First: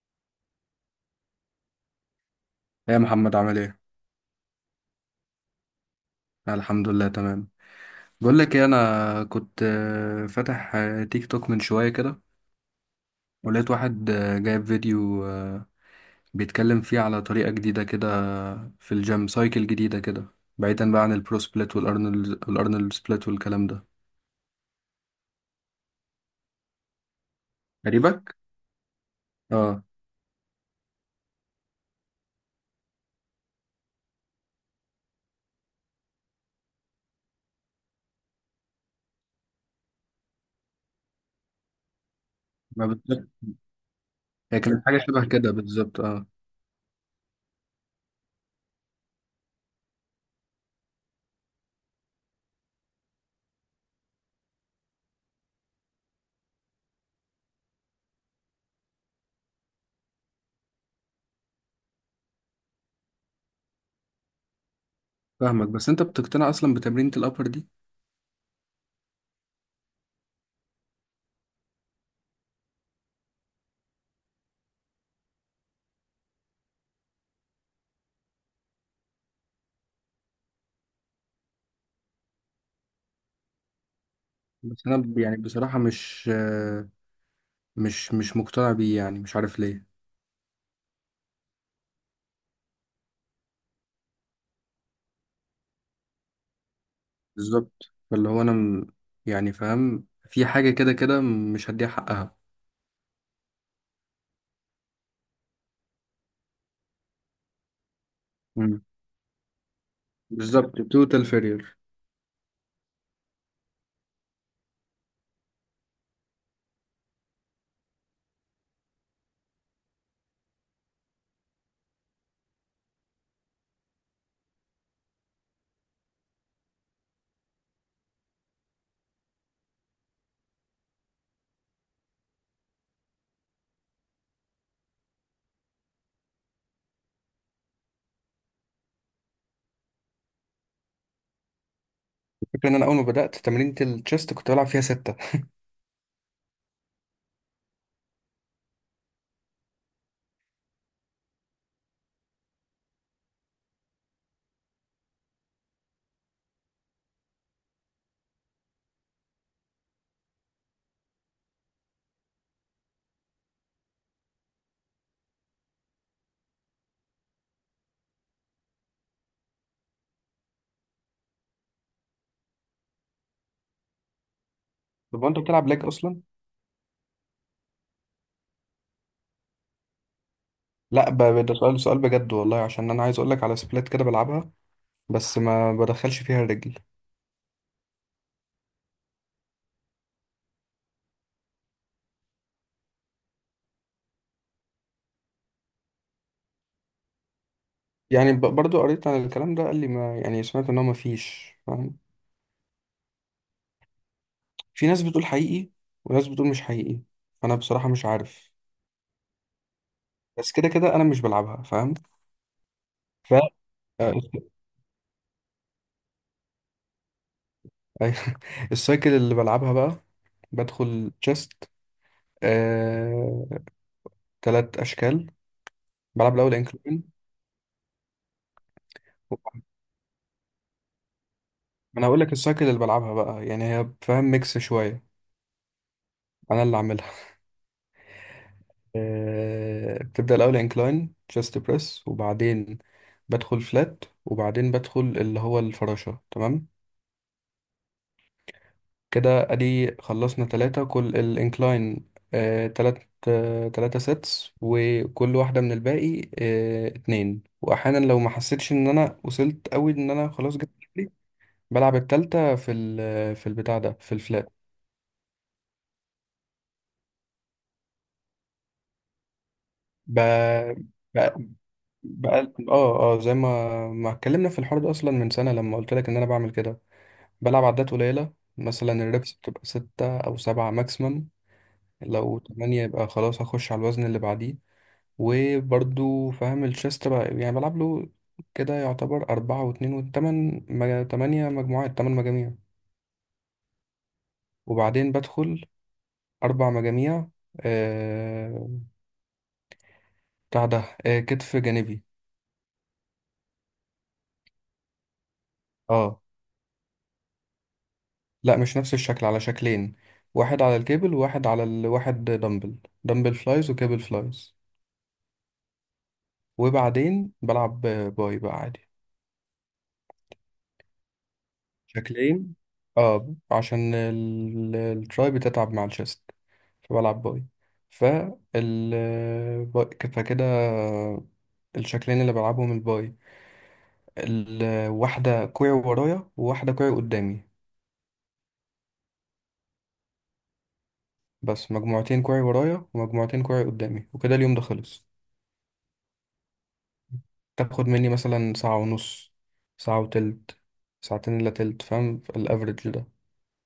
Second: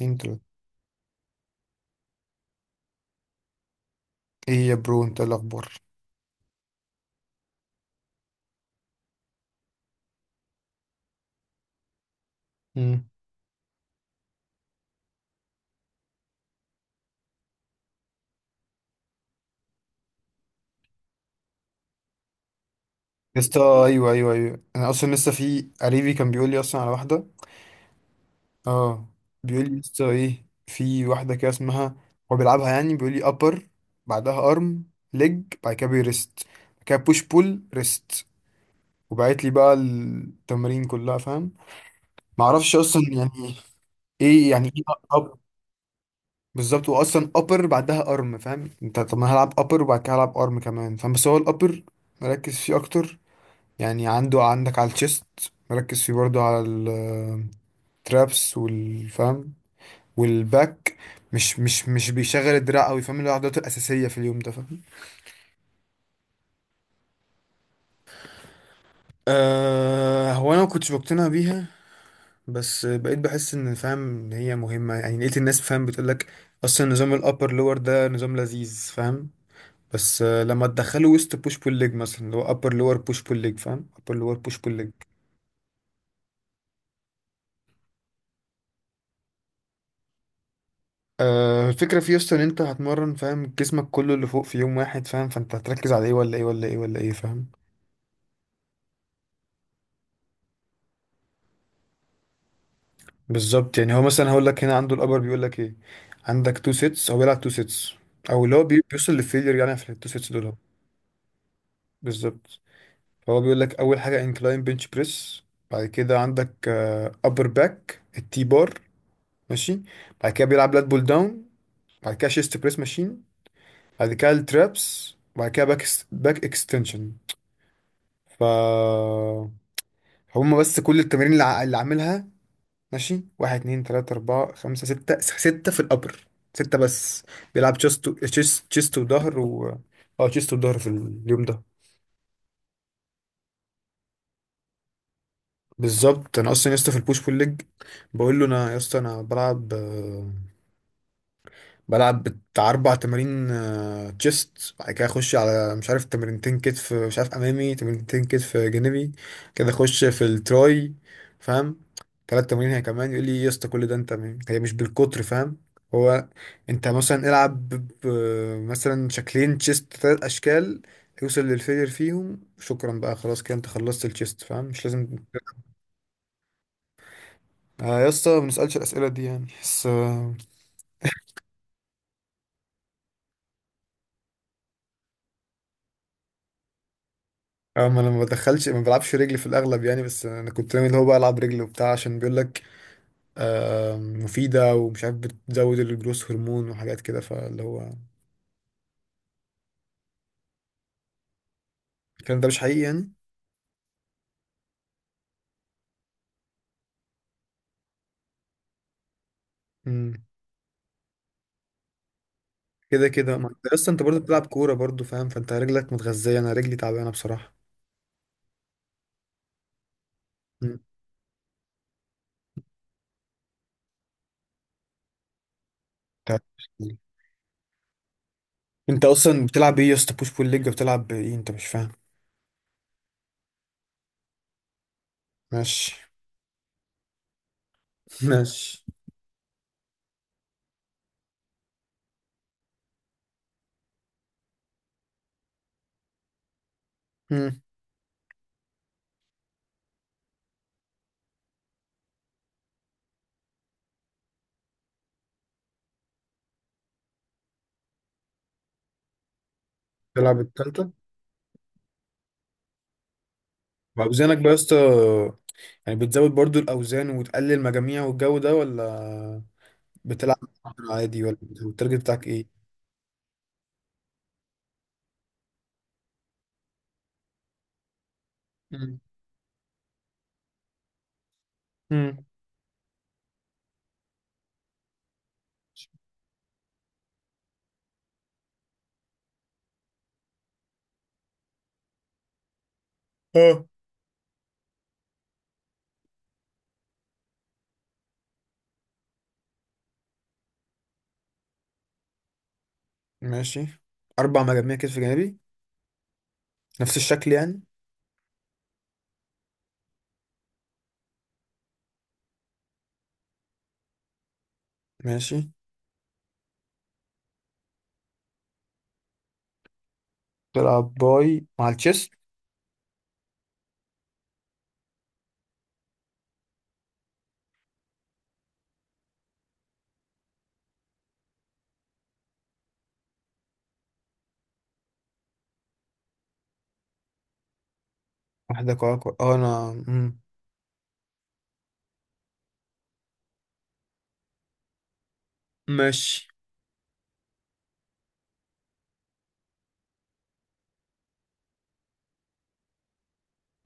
انت ايه يا محمد، عامل ايه؟ انت إيه الاخبار؟ الحمد لله، تمام. بقول لك ايه، انا كنت فاتح تيك توك من شوية كده، مم. ولقيت واحد جايب فيديو، بيتكلم فيه على طريقة جديدة كده، في الجيم، سايكل جديدة كده، بعيدا بقى عن البرو سبليت والارنولد والارنولد سبليت يا اسطى، والكلام ده. ايوه ايوه ايوه، انا اصلا لسه في قريبي كان بيقول لي اصلا على واحده. قريبك؟ اه. بيقول لي اه. لسه ايه، في واحده كده اسمها، هو بيلعبها يعني. بيقول لي ابر، بعدها ارم، ليج، بعد كده بيرست، بعد كده بوش بول ريست. وبعت لي بقى التمارين كلها، فاهم؟ ما اعرفش ما اصلا بالظبط. يعني ايه هي يعني ايه. كانت حاجة شبه اب. كده بالظبط. اه، بالظبط، هو اصلا ابر بعدها ارم، فاهم انت؟ طب ما هلعب ابر وبعد كده هلعب ارم كمان، فاهم؟ بس هو الابر مركز فيه اكتر، يعني عندك على الشيست، مركز فيه برضو على الترابس والفم والباك، مش بيشغل الدراع قوي، فاهم؟ اللي هو عضلاته الاساسيه في اليوم ده، فاهم؟ فاهمك، بس انت بتقتنع اصلا بتمرينة الابر دي؟ أه، هو انا ما كنتش بقتنع بيها، بس بقيت بحس ان، فاهم، ان هي مهمه، يعني لقيت الناس، فاهم، بتقول لك اصلا نظام الابر لور ده نظام لذيذ، فاهم؟ بس لما تدخله وسط بوش بول ليج مثلا، اللي هو ابر لور بوش بول ليج، فاهم؟ ابر لور بوش بول بس ليج. انا يعني بصراحة مش مقتنع بيه، يعني مش عارف ليه الفكرة في يسطا ان انت هتمرن، فاهم، جسمك كله اللي فوق في يوم واحد، فاهم؟ فانت هتركز على ايه ولا ايه ولا ايه ولا ايه، فاهم؟ بالظبط. فاللي هو انا يعني فاهم، في حاجه كده كده مش هديها حقها. بالظبط. يعني هو مثلا هقول لك هنا عنده الابر، بيقول لك ايه، عندك تو سيتس. هو بيلعب تو سيتس او اللي هو مم. بيوصل للفيلير، يعني في التو سيتس دول اهو. بالظبط، توتال فيرير. بالظبط. فهو بيقول لك اول حاجة انكلاين بنش بريس، بعد كده عندك ابر باك التي بار، ماشي، بعد كده بيلعب لات بول داون، بعد كده شيست بريس ماشين، بعد كده الترابس، بعد كده باك اكستنشن. ف هما بس كل التمارين اللي اللي عاملها، ماشي. واحد، اتنين، تلاتة، أربعة، خمسة، ستة، ستة في الأبر، ستة بس. بيلعب تشيست تشيست تشيست وظهر و... اه، تشيست وظهر في اليوم ده. الفكره ان انا اول ما بدات تمرينة التشيست كنت بلعب فيها 6. بالظبط. أنا أصلا يا اسطى في البوش بول ليج بقول له أنا، يا اسطى أنا بلعب بتاع أربع تمارين، تشيست، بعد كده أخش على مش عارف تمرينتين كتف مش عارف أمامي، تمرينتين كتف جانبي، كده أخش في التراي، فاهم؟ تلات تمارين، هي كمان. يقول لي إيه يا اسطى كل ده، أنت هي مش بالكتر، فاهم؟ هو أنت مثلا العب مثلا شكلين تشيست، تلات أشكال، يوصل للفيلير فيهم، شكرا بقى، خلاص كده أنت خلصت التشيست، فاهم؟ مش لازم. طب انت بتلعب ليج اصلا؟ يا اسطى ما بنسألش الأسئلة دي يعني، بس لا، ده سؤال بجد والله، عشان انا عايز اقول لك على سبلات كده بلعبها، بس ما بدخلش فيها الرجل. اه، ما انا ما بدخلش، ما بلعبش رجلي في الاغلب يعني، بس انا كنت ناوي اللي هو بقى العب رجلي وبتاع، عشان بيقول لك مفيده ومش عارف بتزود الجروس هرمون وحاجات كده، فاللي هو يعني برضو قريت عن الكلام ده، قال لي ما يعني، سمعت ان هو ما فيش فاهم. الكلام ده مش حقيقي يعني. في ناس بتقول حقيقي وناس بتقول مش حقيقي، انا بصراحه مش عارف، امم. بس كده كده انا مش بلعبها فاهم. كده ف كده، ما انت اصلا، انت آه، برضه بتلعب كوره برضه، فاهم؟ فانت رجلك متغذيه، انا رجلي تعبانه بصراحه. أيوة. السايكل اللي بلعبها بقى، مم. بدخل تشيست، آه... 3 أشكال. بلعب طب. الأول انكلين. انت اصلا بتلعب ايه يا اسطى؟ بوش بول ليج؟ بتلعب ايه انت مش فاهم؟ أنا هقول لك السايكل اللي بلعبها بقى، يعني هي فاهم ميكس شوية، ماشي. أنا اللي عاملها. ماشي. بتبدأ الأول انكلاين تشيست بريس، وبعدين بدخل فلات، وبعدين بدخل اللي هو الفراشة، تمام. مم. كده ادي خلصنا تلاتة، كل الانكلاين 3 سيتس، وكل واحدة من الباقي اتنين، واحيانا لو ما حسيتش ان انا وصلت قوي، ان انا تلعب خلاص جبت التالتة. اخري، بلعب التالتة في ال في البتاع ده، في واوزانك بقى الفلات. يا اسطى، يعني بتزود برضو الاوزان وتقلل مجاميع والجو ده، ولا ب... بتلعب ب... عادي ولا التارجت بتاعك ايه؟ بقى، اه، زي ما اتكلمنا في الحوار ده اصلا من سنة، لما قلت لك ان انا بعمل كده. بلعب عدات قليلة، مثلا مم. الريبس بتبقى 6 او 7 ماكسيمم. مم. لو 8 يبقى خلاص، هخش على الوزن اللي بعديه. وبرضو فاهم الشيس تبع، يعني بلعب له كده، يعتبر أربعة واتنين، 8 مجموعات، تمن مجاميع. اه. وبعدين بدخل 4 مجاميع، آه... بتاع ده، كتف جانبي. ماشي. اربع مجاميع كتف جانبي؟ اه، نفس الشكل يعني؟ لا، مش نفس الشكل، على شكلين: واحد على الكيبل وواحد على دمبل، دمبل فلايز وكيبل فلايز. ماشي. وبعدين بلعب باي بقى عادي، تلعب باي مع التشيست؟ شكلين، اه، عشان التراي بتتعب مع الشيست، فبلعب باي. فال فكده الشكلين اللي بلعبهم الباي، الواحدة كوعي ورايا وواحدة كوعي قدامي، واحدة كوع كوع، اه، انا مم. بس مجموعتين كوعي ورايا ومجموعتين كوعي قدامي، وكده اليوم ده خلص. ماشي. تاخد مني مثلا ساعة ونص، ساعة وتلت، ساعتين إلا تلت، فاهم الأفريج ده.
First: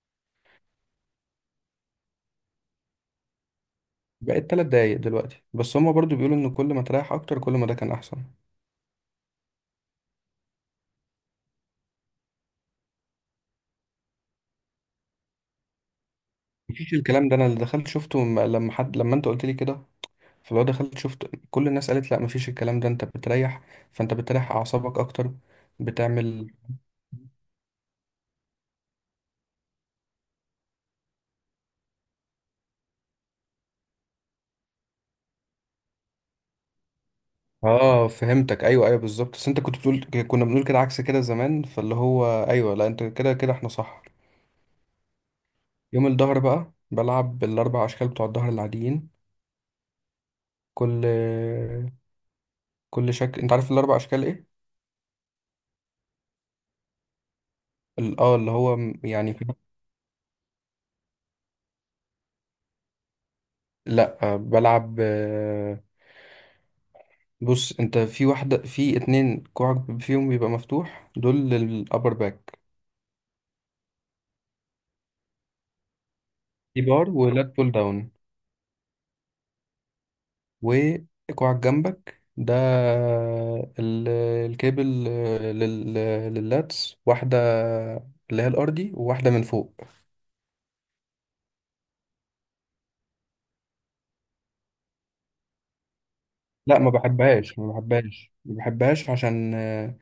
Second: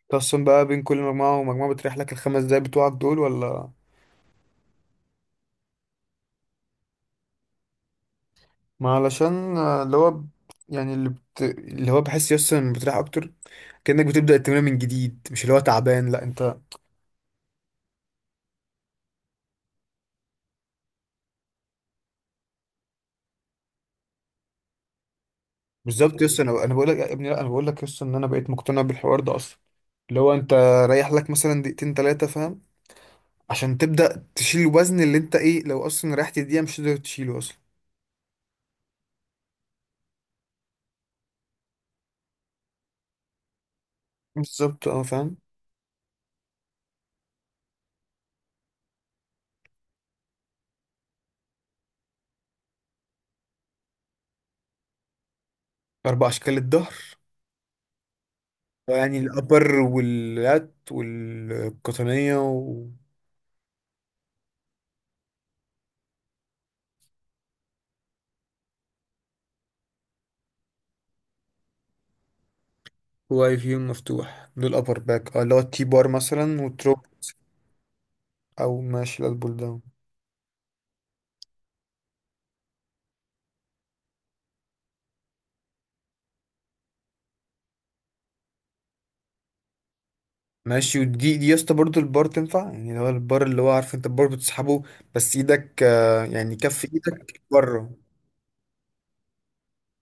تقسم بقى بين كل مجموعة ومجموعة، بتريح لك الخمس دقايق بتوعك دول ولا؟ بقيت 3 دقايق دلوقتي، بس هما برضو بيقولوا إن كل ما تريح أكتر كل ما ده كان أحسن. ما علشان اللي هو يعني اللي اللي هو بحس يسطا ان بتريح اكتر، كأنك بتبدأ التمرين من جديد، مش اللي هو تعبان لا انت. مفيش الكلام ده، انا اللي دخلت شفته، لما حد لما انت قلت لي كده، فلو دخلت شفت كل الناس قالت لا، مفيش الكلام ده، انت بتريح، فانت بتريح اعصابك اكتر، بالظبط يسطا، بتعمل. انا بقول لك يا ابني، لا انا بقول لك يسطا ان انا بقيت مقتنع بالحوار ده اصلا. لو انت رايح لك مثلا دقيقتين تلاتة، فاهم، عشان تبدأ تشيل الوزن، اللي انت ايه، لو اصلا ريحت دقيقة مش تقدر تشيله اصلا. اه، فهمتك، ايوه، ايوه بالظبط. بس انت كنت بتقول، كنا بنقول كده عكس كده زمان، فاللي هو ايوه، لا، انت كده كده احنا صح. بالظبط. اه، فاهم. يوم الظهر بقى بلعب بالاربع اشكال بتوع الظهر العاديين. كل كل شكل، انت عارف الاربع اشكال ايه؟ اربع اشكال الظهر؟ يعني يعني الابر واللات والقطنية؟ لا، بلعب، بص، انت في واحدة، في اتنين كوعك فيهم بيبقى مفتوح، دول للأبر باك، وواي فيو مفتوح دول ابر باك، اه، اللي هو التي بار مثلا دي وتروب، بار ولات بول داون. او ماشي، لا البول داون. وكوعك جنبك ده، ال- الكابل، لل- لللاتس، واحدة اللي هي الأرضي وواحدة من فوق. ماشي. ودي يا اسطى برضه البار تنفع، يعني اللي هو البار، اللي هو عارف انت البار بتسحبه، بس ايدك يعني لا، كف ما ايدك بحبهاش ما بره؟ بحبهاش ما بحبهاش، عشان آه،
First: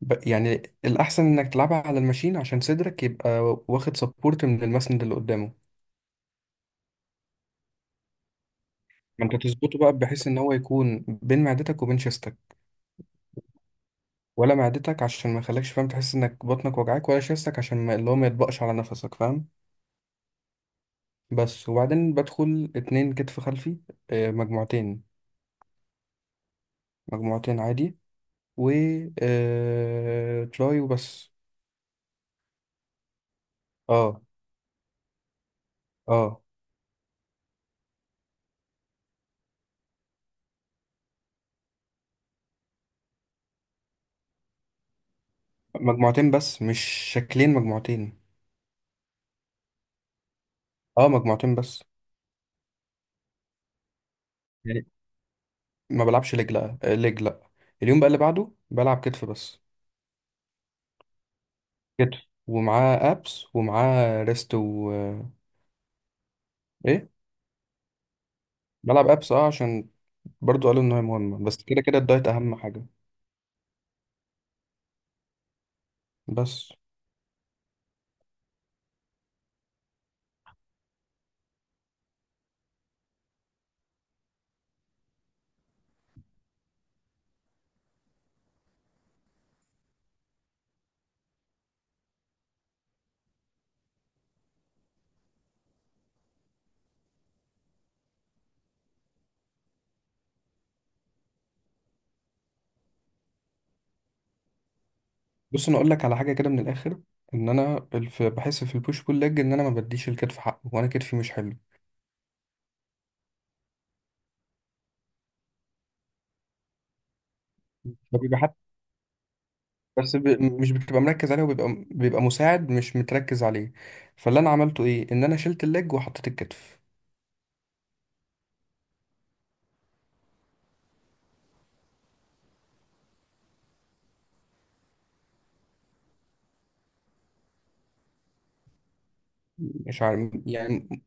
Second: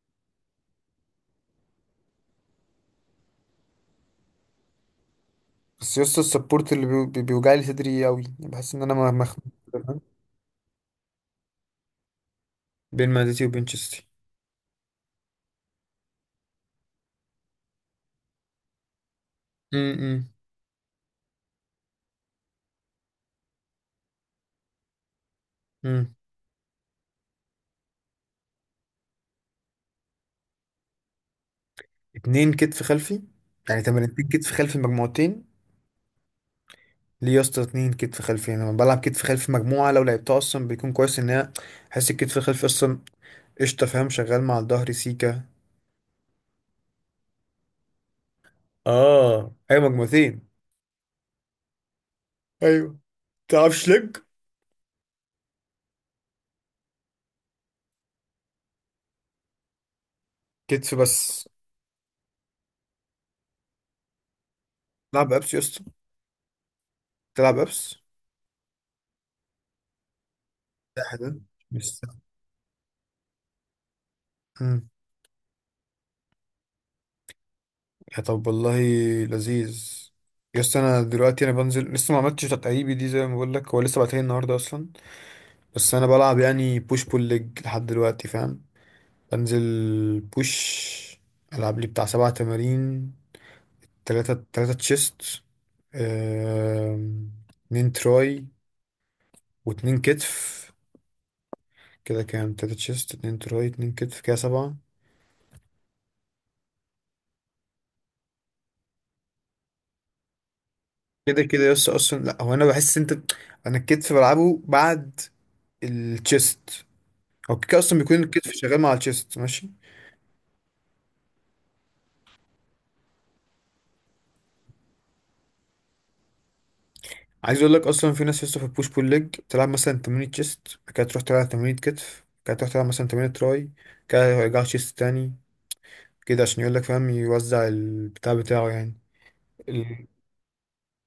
ب- يعني الأحسن إنك تلعبها على الماشين، عشان صدرك يبقى واخد سبورت من المسند اللي قدامه. بس يا اسطى السبورت اللي بيوجع لي صدري قوي، بحس ان انا ما انت مخنوق. تظبطه كده، بقى فاهم؟ بحيث ان هو يكون بين معدتك وبين شيستك، بين معدتي وبين شستي. ولا معدتك عشان ما يخليكش فاهم تحس انك بطنك وجعاك، ولا شيستك عشان ما اللي هو ما يطبقش على نفسك فاهم. امم. بس، وبعدين بدخل اتنين كتف خلفي، مجموعتين، امم. مجموعتين عادي، و آه، تراي وبس. اتنين كتف خلفي، يعني اه تمرينتين كتف خلفي مجموعتين؟ اه ليه يا اسطى اتنين كتف خلفي؟ انا لما بلعب كتف خلفي مجموعه لو لعبتها اصلا بيكون كويس، ان هي احس الكتف الخلفي اصلا قشطه، فاهم، شغال مع الظهر سيكا. مجموعتين، بس مش شكلين، مجموعتين. اه، ايوه مجموعتين. اه، مجموعتين بس. ايوه. تلعبش لج؟ يعني ما بلعبش ليج، لا، ليج لا. اليوم بقى اللي بعده بلعب كتف بس، كتف بس؟ كتف، ومعاه ابس ومعاه ريست و تلعب ابس يا اسطى؟ ايه. تلعب ابس؟ بلعب ابس اه، عشان برضو قالوا ان هي ده حلو مهمه، بس كده كده بس. الدايت اهم حاجه. بس، يا طب والله، لذيذ. يا اسطى انا دلوقتي، انا بنزل لسه ما عملتش تدريبي دي، زي ما بقول لك هو لسه بعتها النهارده اصلا، بس انا بلعب يعني بوش بول ليج لحد دلوقتي، فاهم؟ بنزل بوش، العب لي بتاع سبع تمارين، تلاتة تشيست، اتنين تراي، واتنين كتف. كده كام؟ تلاتة تشيست، اتنين تراي، اتنين كتف، كده سبعة. بص انا اقول لك على حاجه كده من الاخر: ان انا بحس في البوش بول ليج ان انا ما بديش الكتف حقه، وانا كتفي مش كده حلو، كده يس اصلا. لا هو انا بحس انت، انا الكتف بلعبه بعد التشيست، هو كده اصلا بيكون فبيبقى الكتف حتى، شغال مع الشيست، ماشي. بس ب... مش بتبقى مركز عليه، وبيبقى مساعد مش متركز عليه. فاللي انا عملته ايه، ان انا شلت الليج وحطيت الكتف. عايز اقول لك اصلا، في ناس لسه في البوش بول ليج تلعب مثلا تمرين تشيست بعد كده تروح تلعب تمرين كتف بعد كده تروح تلعب مثلا تمرين تراي، كده يرجع تشيست تاني، كده عشان يقول لك، فاهم، يوزع البتاع بتاعه يعني. مش ال... عارف يعني،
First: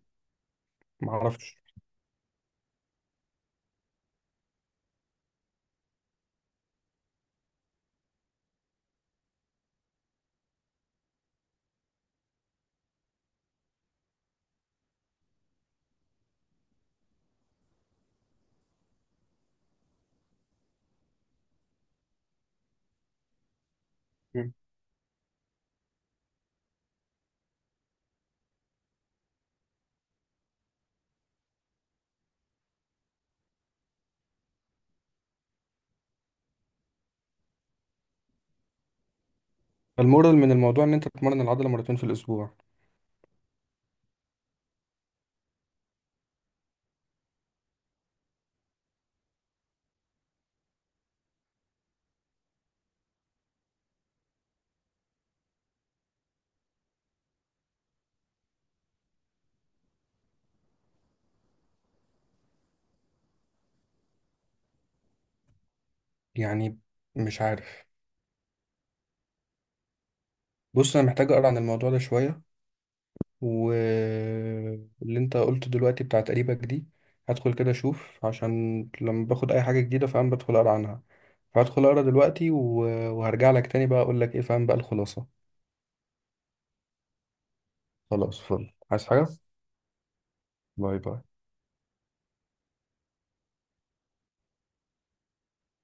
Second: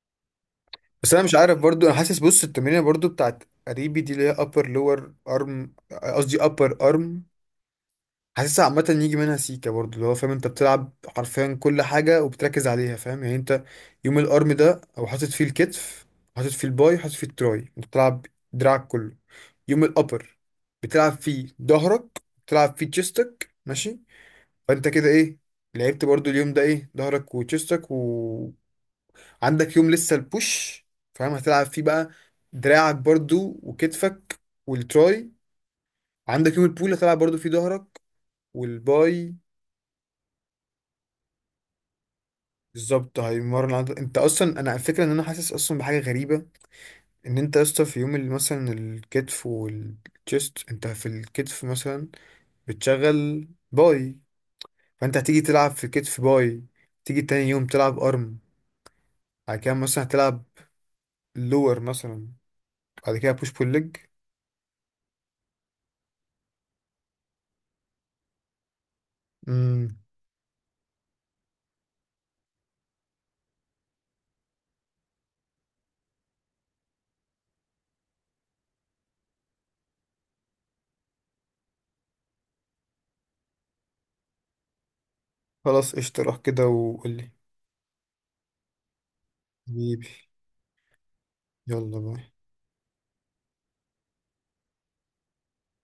ما بس انا مش عارف اعرفش. برضو، انا حاسس، بص، التمرين برضو بتاعت قريبي دي اللي هي upper lower arm، قصدي upper arm، حاسس عامة يجي منها سيكا برضو، اللي هو فاهم انت بتلعب حرفيا كل حاجة وبتركز عليها، فاهم؟ يعني انت يوم الارم ده او حاطط فيه الكتف، حاطط فيه الباي، حاطط فيه التراي، انت بتلعب دراعك كله. يوم الابر بتلعب فيه ظهرك، بتلعب فيه تشيستك، ماشي؟ مم. فانت كده ايه، لعبت برضو اليوم ده ايه، ظهرك وتشيستك، وعندك يوم لسه البوش، فاهم، هتلعب فيه بقى دراعك برضو وكتفك والتراي. عندك يوم البول هتلعب برضو فيه ظهرك والباي. فالمورال من الموضوع ان انت تتمرن العضله مرتين في الاسبوع. بالظبط، هيمرن عضل انت اصلا. انا الفكره ان انا حاسس اصلا بحاجه غريبه، ان انت يا اسطى في يوم اللي مثلا الكتف والتشيست، انت في الكتف مثلا بتشغل باي، فانت هتيجي تلعب في الكتف باي، تيجي تاني يوم تلعب ارم، بعد كده مثلا هتلعب لور مثلا، بعد كده بوش بول ليج. يعني مش عارف. امم. بص، انا محتاج اقرا عن الموضوع ده شويه، واللي انت قلته دلوقتي بتاعت قريبك دي، هدخل كده اشوف، عشان لما باخد اي حاجة جديدة فاهم بدخل اقرا عنها، فهدخل اقرا دلوقتي وهرجع لك تاني بقى اقول لك ايه فاهم، بقى الخلاصة. خلاص قشطة، روح كده وقولي. خلاص، فل، عايز حاجة؟ حبيبي. باي باي. يلا باي.